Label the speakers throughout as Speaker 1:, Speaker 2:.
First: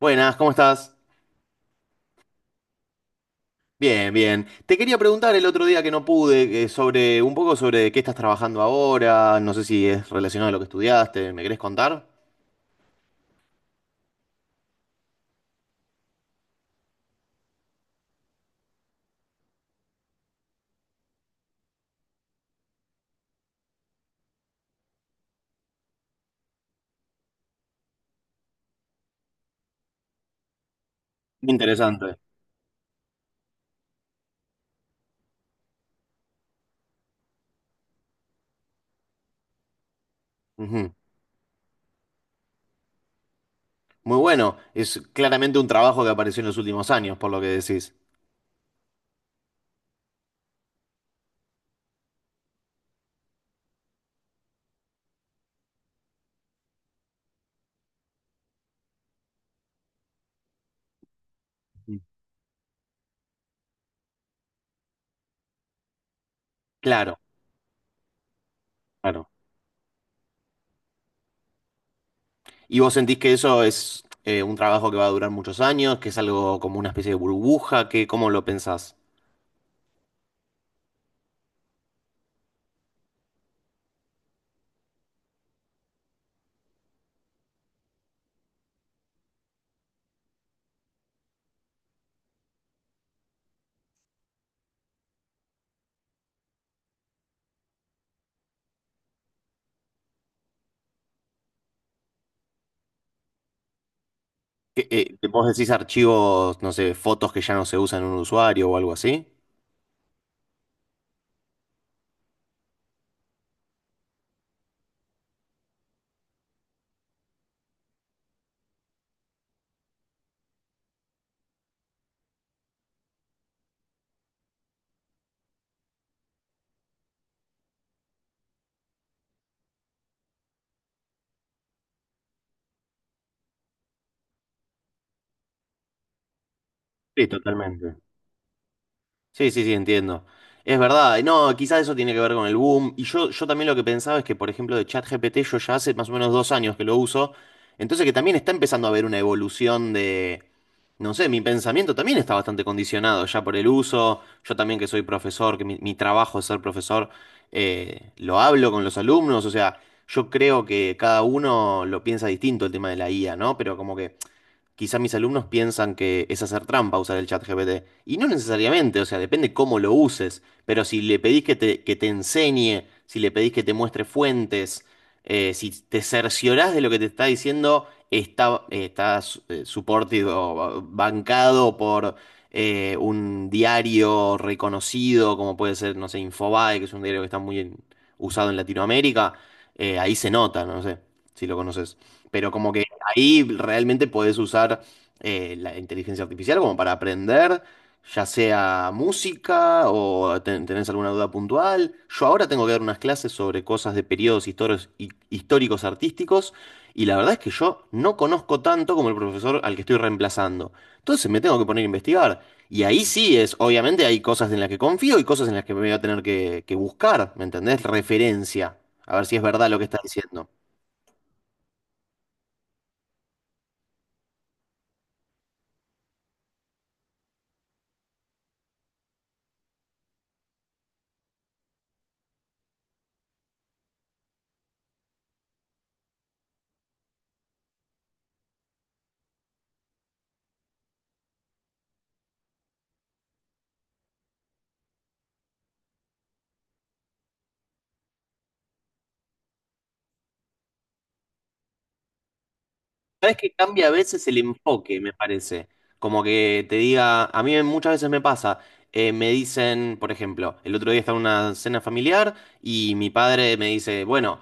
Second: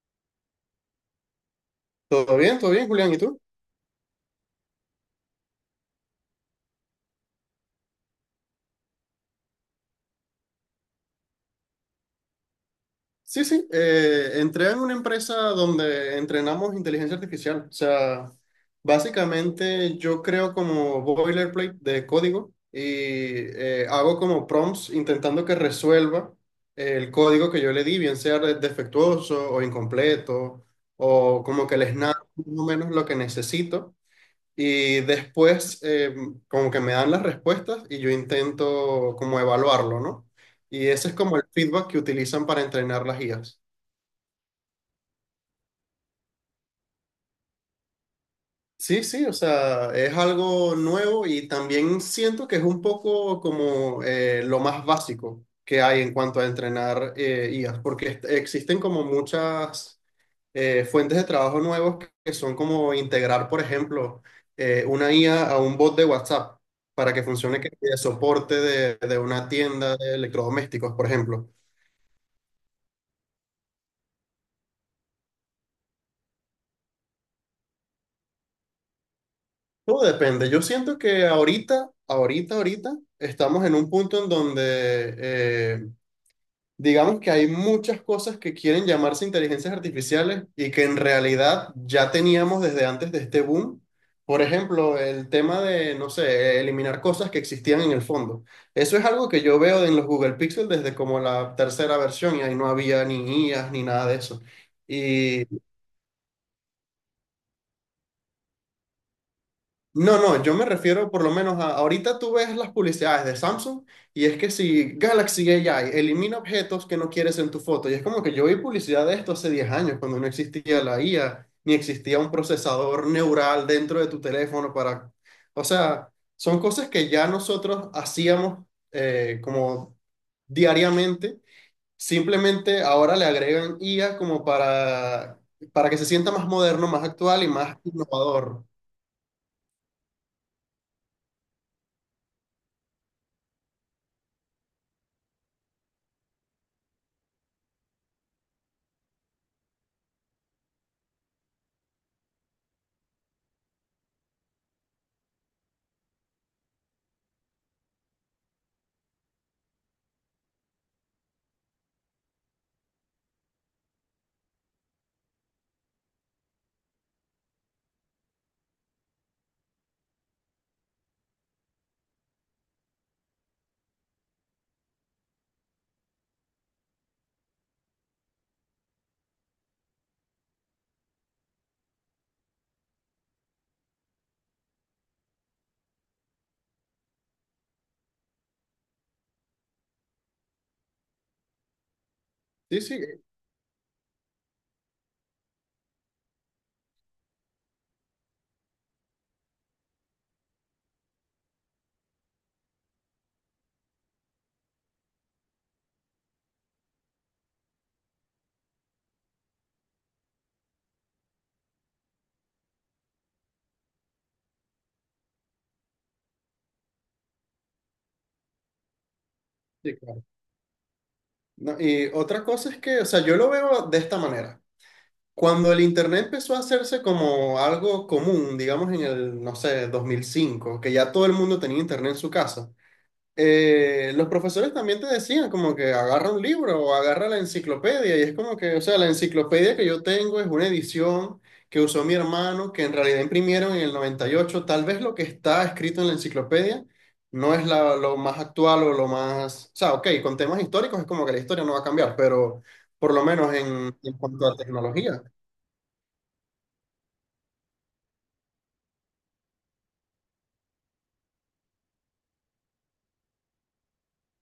Speaker 1: Buenas, ¿cómo estás?
Speaker 2: Todo bien, Julián. ¿Y tú?
Speaker 1: Bien, bien. Te quería preguntar el otro día que no pude, sobre un poco sobre qué estás trabajando ahora, no sé si es relacionado a lo que estudiaste, ¿me querés contar?
Speaker 2: Sí, sí. Entré en una empresa donde entrenamos inteligencia artificial. O sea, básicamente yo creo como boilerplate de código y hago como prompts intentando que resuelva el código que yo le di, bien sea defectuoso o incompleto, o como que les
Speaker 1: Interesante.
Speaker 2: narro más o menos lo que necesito. Y después, como que me dan las respuestas y yo intento como evaluarlo, ¿no? Y
Speaker 1: Ujú.
Speaker 2: ese es como el feedback que utilizan para entrenar las guías.
Speaker 1: Muy bueno, es claramente un trabajo que apareció en los últimos años, por lo que decís.
Speaker 2: Sí, sí, o sea, es algo nuevo y también siento que es un poco como lo más básico que hay en cuanto a entrenar IAs, porque existen como muchas fuentes de trabajo nuevos que son como integrar, por ejemplo, una IA a un bot de WhatsApp para
Speaker 1: Claro,
Speaker 2: que funcione de soporte de
Speaker 1: claro.
Speaker 2: una tienda de electrodomésticos, por ejemplo.
Speaker 1: ¿Y vos sentís que eso es un trabajo que va a durar muchos años, que es algo como una especie de burbuja? ¿Qué, ¿cómo lo pensás?
Speaker 2: Todo depende. Yo siento que ahorita, ahorita, ahorita, estamos en un punto en donde digamos que hay muchas cosas que quieren llamarse inteligencias artificiales y que en realidad ya teníamos desde antes de este boom. Por ejemplo, el tema de, no sé, eliminar cosas que existían en el fondo. Eso es algo que yo veo en los Google Pixel desde como la tercera versión y ahí no había ni guías ni nada de eso.
Speaker 1: ¿Qué, vos
Speaker 2: y
Speaker 1: decís archivos, no sé, fotos que ya no se usan en un usuario o algo así?
Speaker 2: No, no, yo me refiero por lo menos a, ahorita tú ves las publicidades de Samsung y es que si Galaxy AI elimina objetos que no quieres en tu foto, y es como que yo vi publicidad de esto hace 10 años, cuando no existía la IA, ni existía un procesador neural dentro de tu teléfono para... O sea, son cosas que ya nosotros hacíamos como diariamente, simplemente ahora le agregan IA como para que se sienta más moderno, más
Speaker 1: Sí,
Speaker 2: actual y más
Speaker 1: totalmente.
Speaker 2: innovador.
Speaker 1: Sí, sí, sí, entiendo. Es verdad. Y no, quizás eso tiene que ver con el boom. Y yo también lo que pensaba es que, por ejemplo, de ChatGPT yo ya hace más o menos dos años que lo uso. Entonces que también está empezando a haber una evolución de, no sé, mi pensamiento también está bastante condicionado ya por el uso. Yo también que soy profesor, que mi trabajo es ser profesor, lo hablo con los alumnos. O sea, yo creo que cada uno lo piensa distinto el tema de la IA, ¿no? Pero como que quizá mis alumnos piensan que es hacer trampa usar el chat GPT. Y no necesariamente, o sea, depende cómo lo uses. Pero si le pedís que te enseñe, si le pedís que te muestre fuentes, si te cerciorás de lo que te está diciendo, está supported o bancado por un diario reconocido, como puede ser, no sé, Infobae, que es un diario que está muy usado en Latinoamérica. Ahí se nota, no sé si lo conoces. Pero como
Speaker 2: Sí,
Speaker 1: que
Speaker 2: sí,
Speaker 1: ahí realmente podés usar la inteligencia artificial como para aprender, ya sea música o tenés alguna duda puntual. Yo ahora tengo que dar unas clases sobre cosas de periodos históricos, históricos artísticos, y la verdad es que yo no conozco tanto como el profesor al que estoy reemplazando. Entonces me tengo que poner a investigar. Y ahí sí es, obviamente hay cosas en las que confío y cosas en las que me voy a tener que buscar, ¿me entendés? Referencia, a ver si es verdad lo que
Speaker 2: sí,
Speaker 1: está
Speaker 2: claro.
Speaker 1: diciendo.
Speaker 2: No, y otra cosa es que, o sea, yo lo veo de esta manera. Cuando el Internet empezó a hacerse como algo común, digamos en el, no sé, 2005 que ya todo el mundo tenía Internet en su casa, los profesores también te decían como que agarra un libro o agarra la enciclopedia y es como que, o sea, la enciclopedia que yo tengo es una edición que usó mi hermano, que en realidad imprimieron en el noventa y ocho. Tal vez lo que está escrito en la enciclopedia no es lo más actual o lo más, o sea, ok, con temas históricos es como que la historia no va a cambiar, pero por lo
Speaker 1: Sabes que
Speaker 2: menos
Speaker 1: cambia a
Speaker 2: en
Speaker 1: veces el
Speaker 2: cuanto a
Speaker 1: enfoque, me
Speaker 2: tecnología.
Speaker 1: parece. Como que te diga, a mí muchas veces me pasa, me dicen, por ejemplo, el otro día estaba en una cena familiar y mi padre me dice, bueno,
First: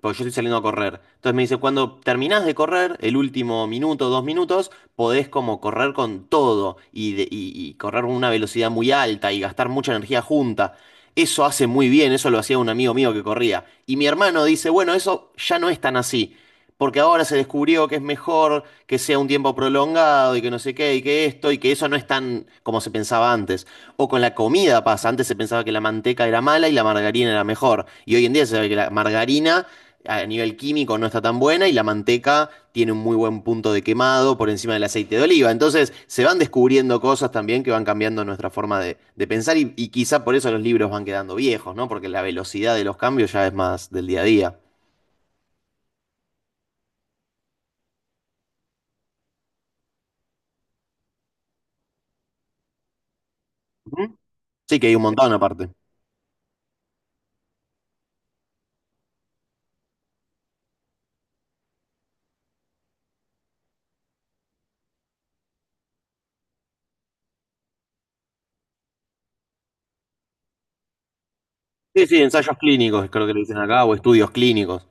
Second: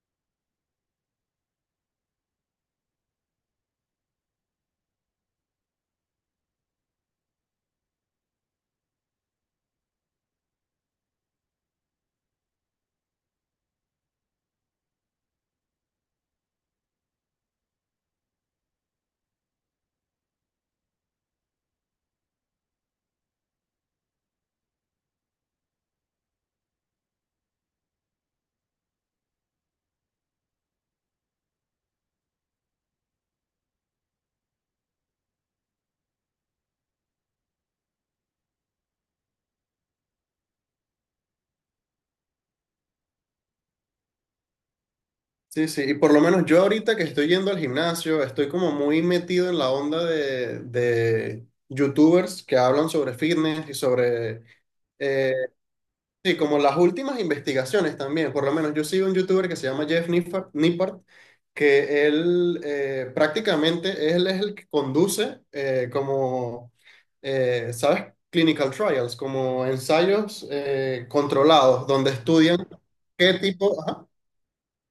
Speaker 1: porque yo estoy saliendo a correr. Entonces me dice, cuando terminás de correr, el último minuto, dos minutos, podés como correr con todo y y correr con una velocidad muy alta y gastar mucha energía junta. Eso hace muy bien, eso lo hacía un amigo mío que corría. Y mi hermano dice, bueno, eso ya no es tan así, porque ahora se descubrió que es mejor que sea un tiempo prolongado y que no sé qué, y que esto, y que eso no es tan como se pensaba antes. O con la comida pasa, antes se pensaba que la manteca era mala y la margarina era mejor, y hoy en día se sabe que la margarina a nivel químico no está tan buena y la manteca tiene un muy buen punto de quemado por encima del aceite de oliva. Entonces se van descubriendo cosas también que van cambiando nuestra forma de pensar y quizá por eso los libros van quedando viejos, ¿no? Porque la velocidad de los cambios ya es más del día a día.
Speaker 2: Sí, sí, y por lo menos yo ahorita que estoy yendo al gimnasio, estoy como muy metido en la onda de youtubers que hablan sobre fitness y
Speaker 1: Ujú.
Speaker 2: sobre,
Speaker 1: Sí, que hay un montón
Speaker 2: eh,
Speaker 1: aparte.
Speaker 2: sí, como las últimas investigaciones también. Por lo menos yo sigo un youtuber que se llama Jeff Nippard, Nippard, que él prácticamente él es el que conduce como, ¿sabes? Clinical trials, como ensayos controlados,
Speaker 1: Sí,
Speaker 2: donde
Speaker 1: sí, ensayos
Speaker 2: estudian
Speaker 1: clínicos, creo que
Speaker 2: qué
Speaker 1: le dicen
Speaker 2: tipo...
Speaker 1: acá, o
Speaker 2: Ajá.
Speaker 1: estudios clínicos.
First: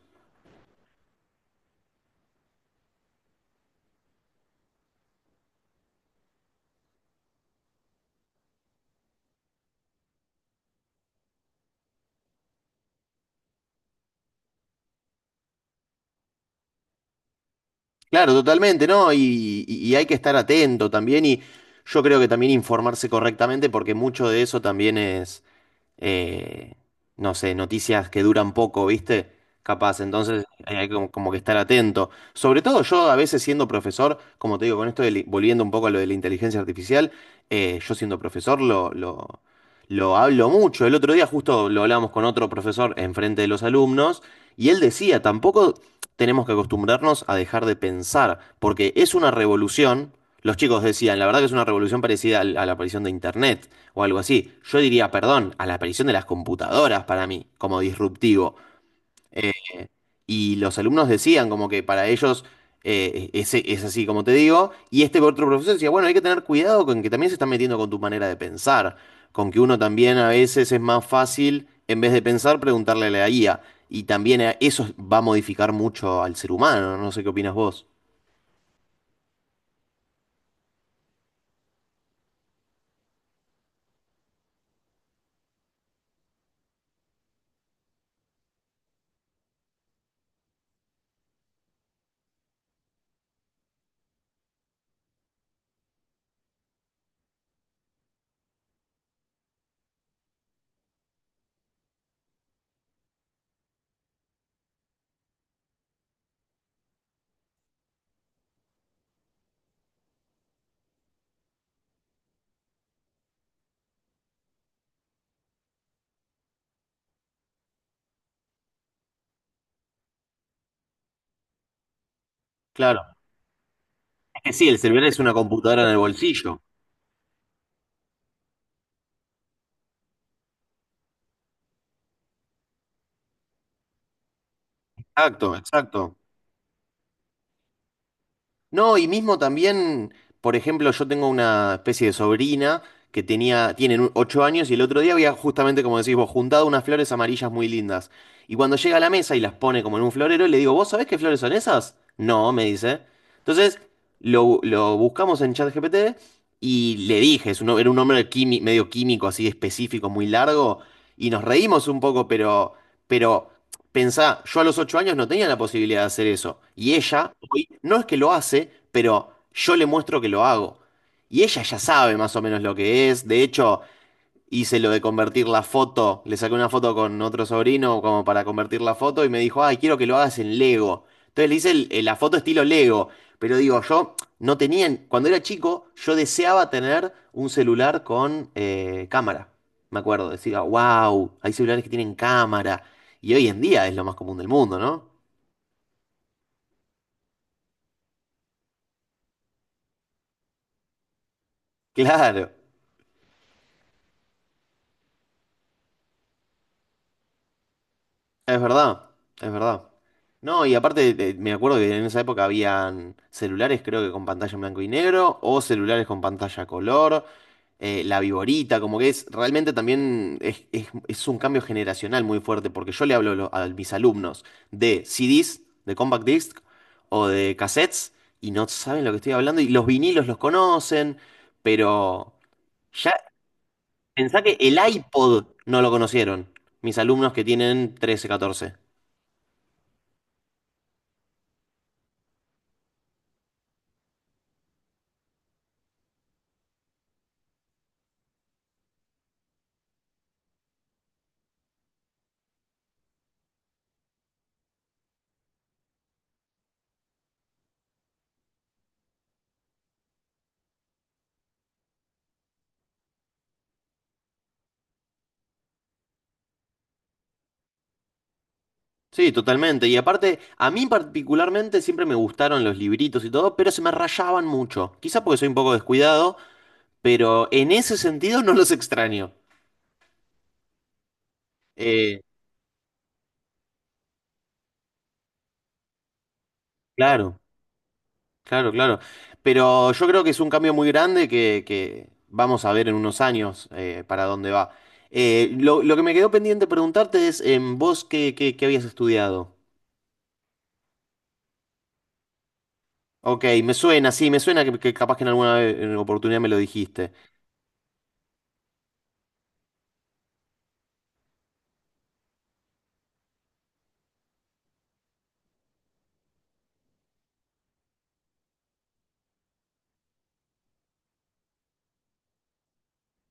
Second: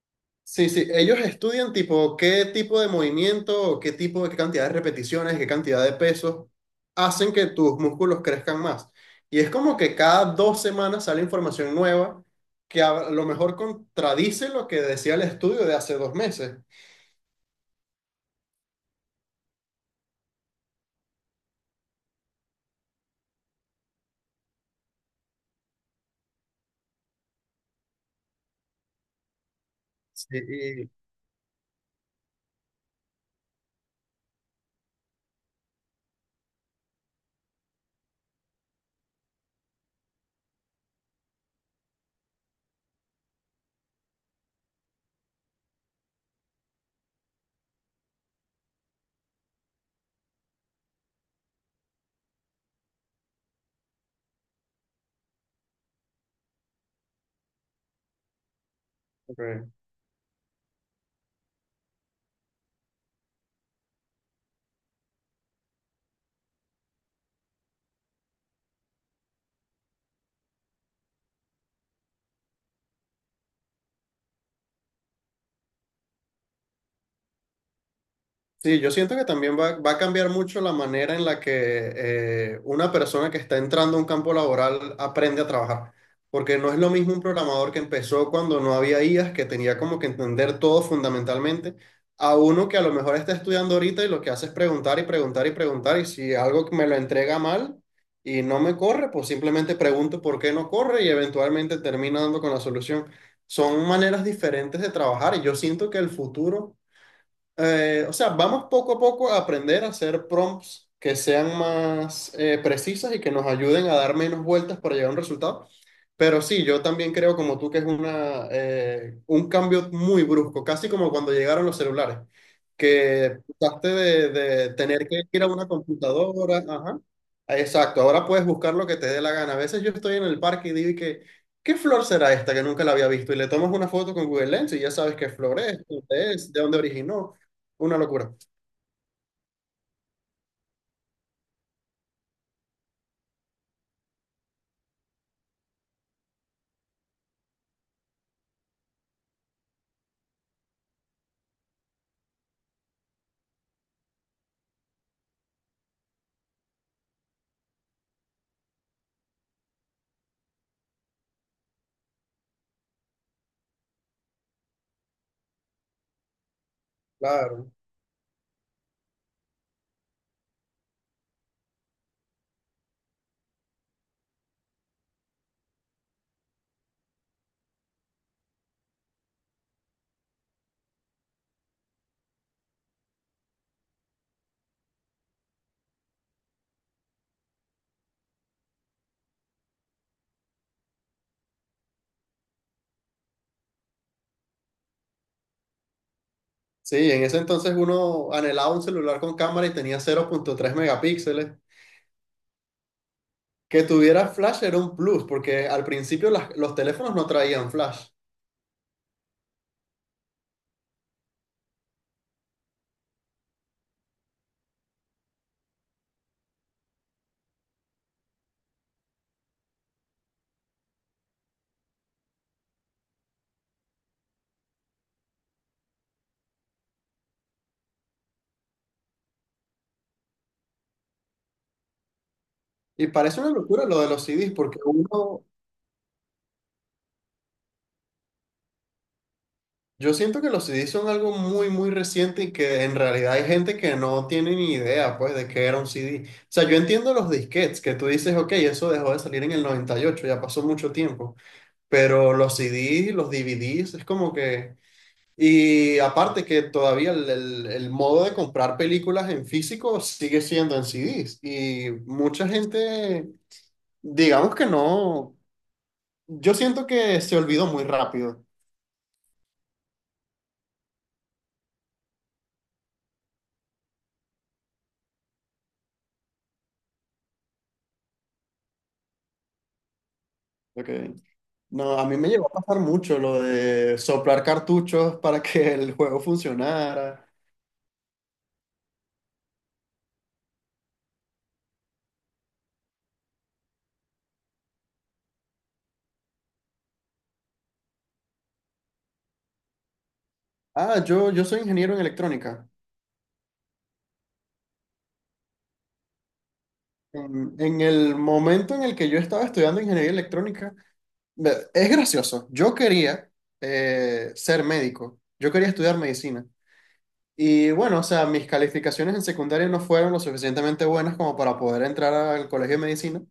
Speaker 2: Sí, sí, ellos estudian tipo qué tipo de movimiento, o qué tipo de qué cantidad de repeticiones, qué cantidad de pesos hacen que tus músculos crezcan más. Y es como que cada 2 semanas sale información nueva que a lo mejor contradice lo que decía el estudio de hace 2 meses.
Speaker 1: Claro, totalmente, ¿no? Y y hay que estar atento también y yo creo que también informarse correctamente porque mucho de eso también es, eh, no sé, noticias que duran poco, ¿viste? Capaz,
Speaker 2: Sí,
Speaker 1: entonces hay
Speaker 2: y-
Speaker 1: como, como que estar atento. Sobre todo yo a veces siendo profesor, como te digo, con esto de volviendo un poco a lo de la inteligencia artificial, yo siendo profesor lo hablo mucho. El otro día justo lo hablábamos con otro profesor enfrente de los alumnos y él decía, tampoco tenemos que acostumbrarnos a dejar de pensar, porque es una revolución. Los chicos decían, la verdad que es una revolución parecida a la aparición de Internet o algo así. Yo diría, perdón, a la aparición de las computadoras para mí, como disruptivo.
Speaker 2: ok.
Speaker 1: Y los alumnos decían como que para ellos es así, como te digo. Y este otro profesor decía, bueno, hay que tener cuidado con que también se están metiendo con tu manera de pensar. Con que uno también a veces es más fácil, en vez de pensar, preguntarle a la guía. Y también eso va a modificar mucho al ser humano. No sé qué opinas vos.
Speaker 2: Sí, yo siento que también va, va a cambiar mucho la manera en la que una persona que está entrando a un campo laboral aprende a trabajar. Porque no es lo mismo un programador que empezó cuando no había IAs, que tenía como que entender todo fundamentalmente, a uno que a lo mejor está estudiando ahorita y lo que hace es preguntar y preguntar y preguntar. Y si algo me lo entrega mal y no me corre, pues simplemente pregunto por qué no corre y eventualmente termino dando con la solución. Son maneras diferentes de trabajar y yo siento que el futuro o sea, vamos poco a poco a aprender a hacer prompts que sean más precisas y que nos ayuden a dar menos vueltas para llegar a un resultado. Pero sí, yo también creo como tú que es una, un cambio muy brusco, casi como cuando llegaron los celulares,
Speaker 1: Claro.
Speaker 2: que pasaste
Speaker 1: Es que sí,
Speaker 2: de
Speaker 1: el celular
Speaker 2: tener
Speaker 1: es
Speaker 2: que
Speaker 1: una
Speaker 2: ir a una
Speaker 1: computadora en el
Speaker 2: computadora.
Speaker 1: bolsillo.
Speaker 2: Ajá. Exacto, ahora puedes buscar lo que te dé la gana. A veces yo estoy en el parque y digo y que, ¿qué flor será esta que nunca la había visto? Y le tomas una foto con Google Lens y ya sabes qué
Speaker 1: Exacto,
Speaker 2: flor es,
Speaker 1: exacto.
Speaker 2: dónde es, de dónde originó. Una locura,
Speaker 1: No, y mismo también, por ejemplo, yo tengo una especie de sobrina que tiene 8 años y el otro día había justamente, como decís vos, juntado unas flores amarillas muy lindas. Y cuando llega a la mesa y las pone como en un florero, le digo, ¿vos sabés qué flores son esas? No, me dice. Entonces, lo buscamos en ChatGPT y le dije, es un, era un nombre medio químico, así específico, muy largo, y nos reímos un poco, pero pensá, yo a los 8 años no tenía la posibilidad de hacer eso. Y ella, hoy,
Speaker 2: claro.
Speaker 1: no es que lo hace, pero yo le muestro que lo hago. Y ella ya sabe más o menos lo que es. De hecho, hice lo de convertir la foto, le saqué una foto con otro sobrino como para convertir la foto y me dijo, ay, quiero que lo hagas en Lego. Entonces le hice la foto estilo Lego, pero digo, yo no tenía, cuando era chico, yo deseaba tener un celular con cámara. Me acuerdo, decía, wow, hay celulares que tienen cámara. Y hoy en día es lo más común del mundo, ¿no?
Speaker 2: Sí, en ese entonces uno anhelaba un celular con cámara y tenía 0.3 megapíxeles.
Speaker 1: Claro.
Speaker 2: Que tuviera flash era un plus, porque al principio los teléfonos no traían flash.
Speaker 1: Es verdad, es verdad. No, y aparte me acuerdo que en esa época habían celulares, creo que con pantalla en blanco y negro, o celulares con pantalla a color, la viborita, como que es realmente también es un cambio generacional muy fuerte, porque yo le hablo a, a mis alumnos de CDs, de compact disc o de cassettes, y no saben lo que estoy hablando, y los vinilos los conocen, pero
Speaker 2: Y
Speaker 1: ya
Speaker 2: parece una locura lo de los
Speaker 1: pensá
Speaker 2: CDs,
Speaker 1: que el
Speaker 2: porque
Speaker 1: iPod
Speaker 2: uno,
Speaker 1: no lo conocieron, mis alumnos que tienen 13 catorce.
Speaker 2: yo siento que los CDs son algo muy, muy reciente y que en realidad hay gente que no tiene ni idea, pues, de qué era un CD. O sea, yo entiendo los disquetes, que tú dices, ok, eso dejó de salir en el 98, ya pasó mucho tiempo. Pero los CDs, los DVDs, es como que... Y aparte que todavía el, el modo de comprar películas en físico sigue siendo en CDs. Y mucha gente, digamos que no, yo siento que se olvidó muy rápido.
Speaker 1: Sí, totalmente. Y aparte, a mí particularmente siempre me gustaron los libritos y todo, pero se me rayaban mucho. Quizá porque soy un poco descuidado, pero en ese sentido no los extraño.
Speaker 2: Ok. No, a mí
Speaker 1: Eh,
Speaker 2: me llegó a pasar mucho lo de soplar cartuchos para que el juego funcionara.
Speaker 1: claro, claro, claro. Pero yo creo que es un cambio muy grande que vamos a ver en unos años para dónde va. Lo que me quedó pendiente preguntarte es, ¿vos qué habías estudiado?
Speaker 2: Ah, yo soy ingeniero en electrónica.
Speaker 1: Ok, me suena, sí, me suena que capaz que en alguna oportunidad me lo dijiste.
Speaker 2: En el momento en el que yo estaba estudiando ingeniería electrónica, me- es gracioso, yo quería ser médico, yo quería estudiar medicina. Y bueno, o sea, mis calificaciones en secundaria no fueron lo suficientemente buenas como para poder entrar al colegio de medicina.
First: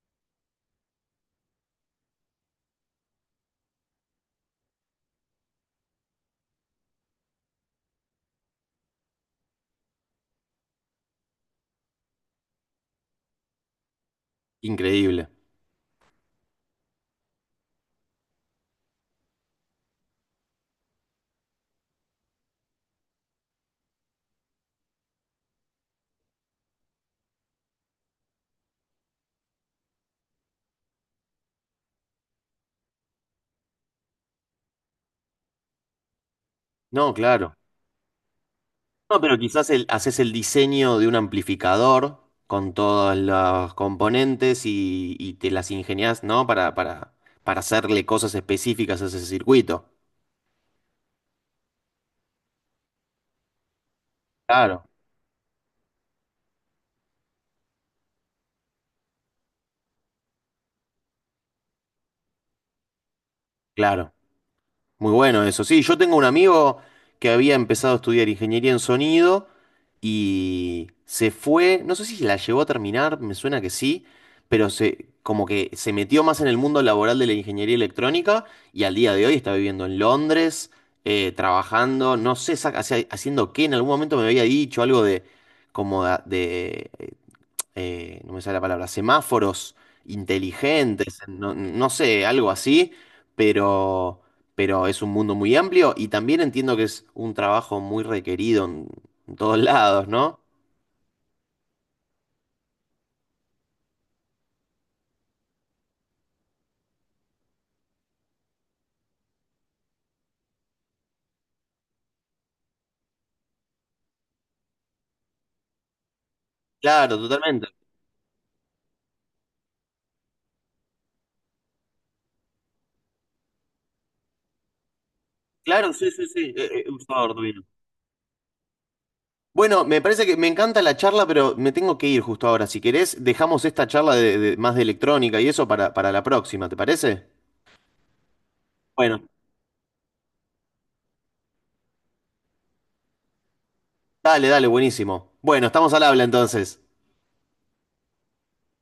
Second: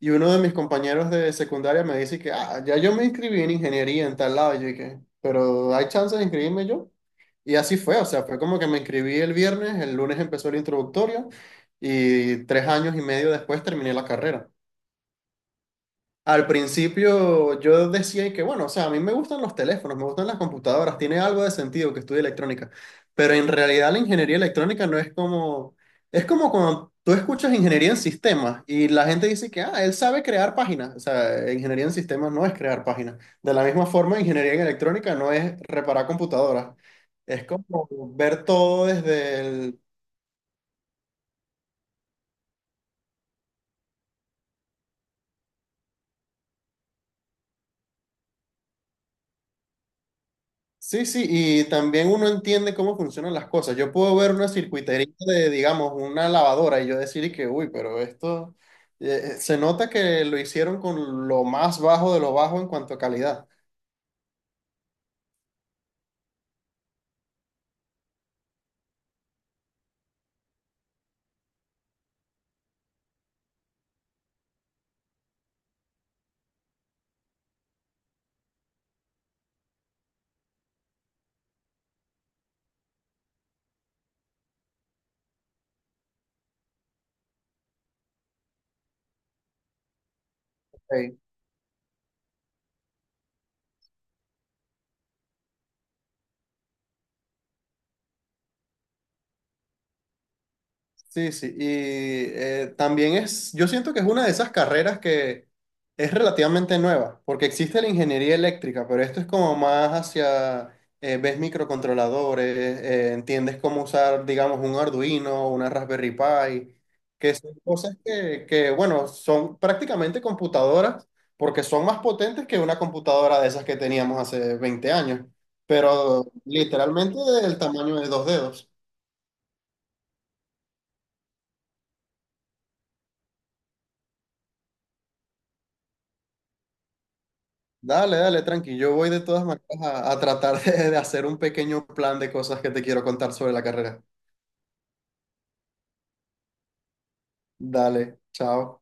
Speaker 2: Y uno de mis compañeros de secundaria me dice que, ah, ya yo me inscribí en ingeniería en tal lado. Y yo dije, pero ¿hay chance de inscribirme yo? Y así fue, o sea, fue como que me inscribí el viernes, el lunes empezó el introductorio y 3 años y medio después terminé la carrera.
Speaker 1: Increíble.
Speaker 2: Al principio yo decía que, bueno, o sea, a mí me gustan los teléfonos, me gustan las computadoras, tiene algo de sentido que estudie electrónica, pero en realidad la ingeniería electrónica no es como, es como cuando tú escuchas ingeniería en sistemas y la gente dice que, ah, él sabe crear páginas, o sea, ingeniería en sistemas no es crear páginas. De la misma forma, ingeniería en electrónica no es reparar computadoras,
Speaker 1: No,
Speaker 2: es
Speaker 1: claro.
Speaker 2: como ver todo
Speaker 1: No, pero
Speaker 2: desde
Speaker 1: quizás
Speaker 2: el,
Speaker 1: haces el diseño de un amplificador con todos los componentes y te las ingenias, ¿no? Para hacerle cosas específicas a ese circuito.
Speaker 2: sí, sí, y también uno entiende cómo funcionan las cosas. Yo puedo ver una
Speaker 1: Claro,
Speaker 2: circuitería de, digamos, una lavadora y yo decir y que, uy, pero esto se nota que lo hicieron con lo más bajo de lo bajo en cuanto a calidad.
Speaker 1: claro. Muy bueno eso. Sí, yo tengo un amigo que había empezado a estudiar ingeniería en sonido y se fue, no sé si la llegó a terminar, me suena que sí, pero se como que se metió más en el mundo laboral de la ingeniería electrónica y al día de hoy está viviendo en Londres, trabajando, no sé haciendo qué, en algún momento me había dicho algo de como de no me sale la palabra, semáforos inteligentes, no, no sé, algo así, pero, pero es un mundo muy amplio y también entiendo que es un trabajo muy requerido en todos lados, ¿no?
Speaker 2: Sí, sí, y también es, yo siento que es una de esas carreras que es relativamente nueva, porque existe la ingeniería eléctrica, pero esto es como más hacia, ves microcontroladores, entiendes cómo usar, digamos, un Arduino, una Raspberry Pi,
Speaker 1: Claro,
Speaker 2: que son
Speaker 1: totalmente.
Speaker 2: cosas que, bueno, son prácticamente computadoras, porque son más potentes que una computadora de esas que teníamos hace 20 años,
Speaker 1: Claro, sí, sí,
Speaker 2: pero
Speaker 1: sí. Por
Speaker 2: literalmente
Speaker 1: favor,
Speaker 2: del
Speaker 1: Rubino.
Speaker 2: tamaño de dos dedos.
Speaker 1: Bueno, me parece que me encanta la charla, pero me tengo que ir justo ahora. Si querés, dejamos esta charla más de electrónica y eso para la próxima, ¿te parece?
Speaker 2: Dale, dale, tranqui. Yo voy de
Speaker 1: Bueno,
Speaker 2: todas maneras a tratar de hacer un pequeño plan de cosas que te quiero contar sobre la carrera.
Speaker 1: dale, dale, buenísimo. Bueno, estamos al habla entonces.
Speaker 2: Dale, chao.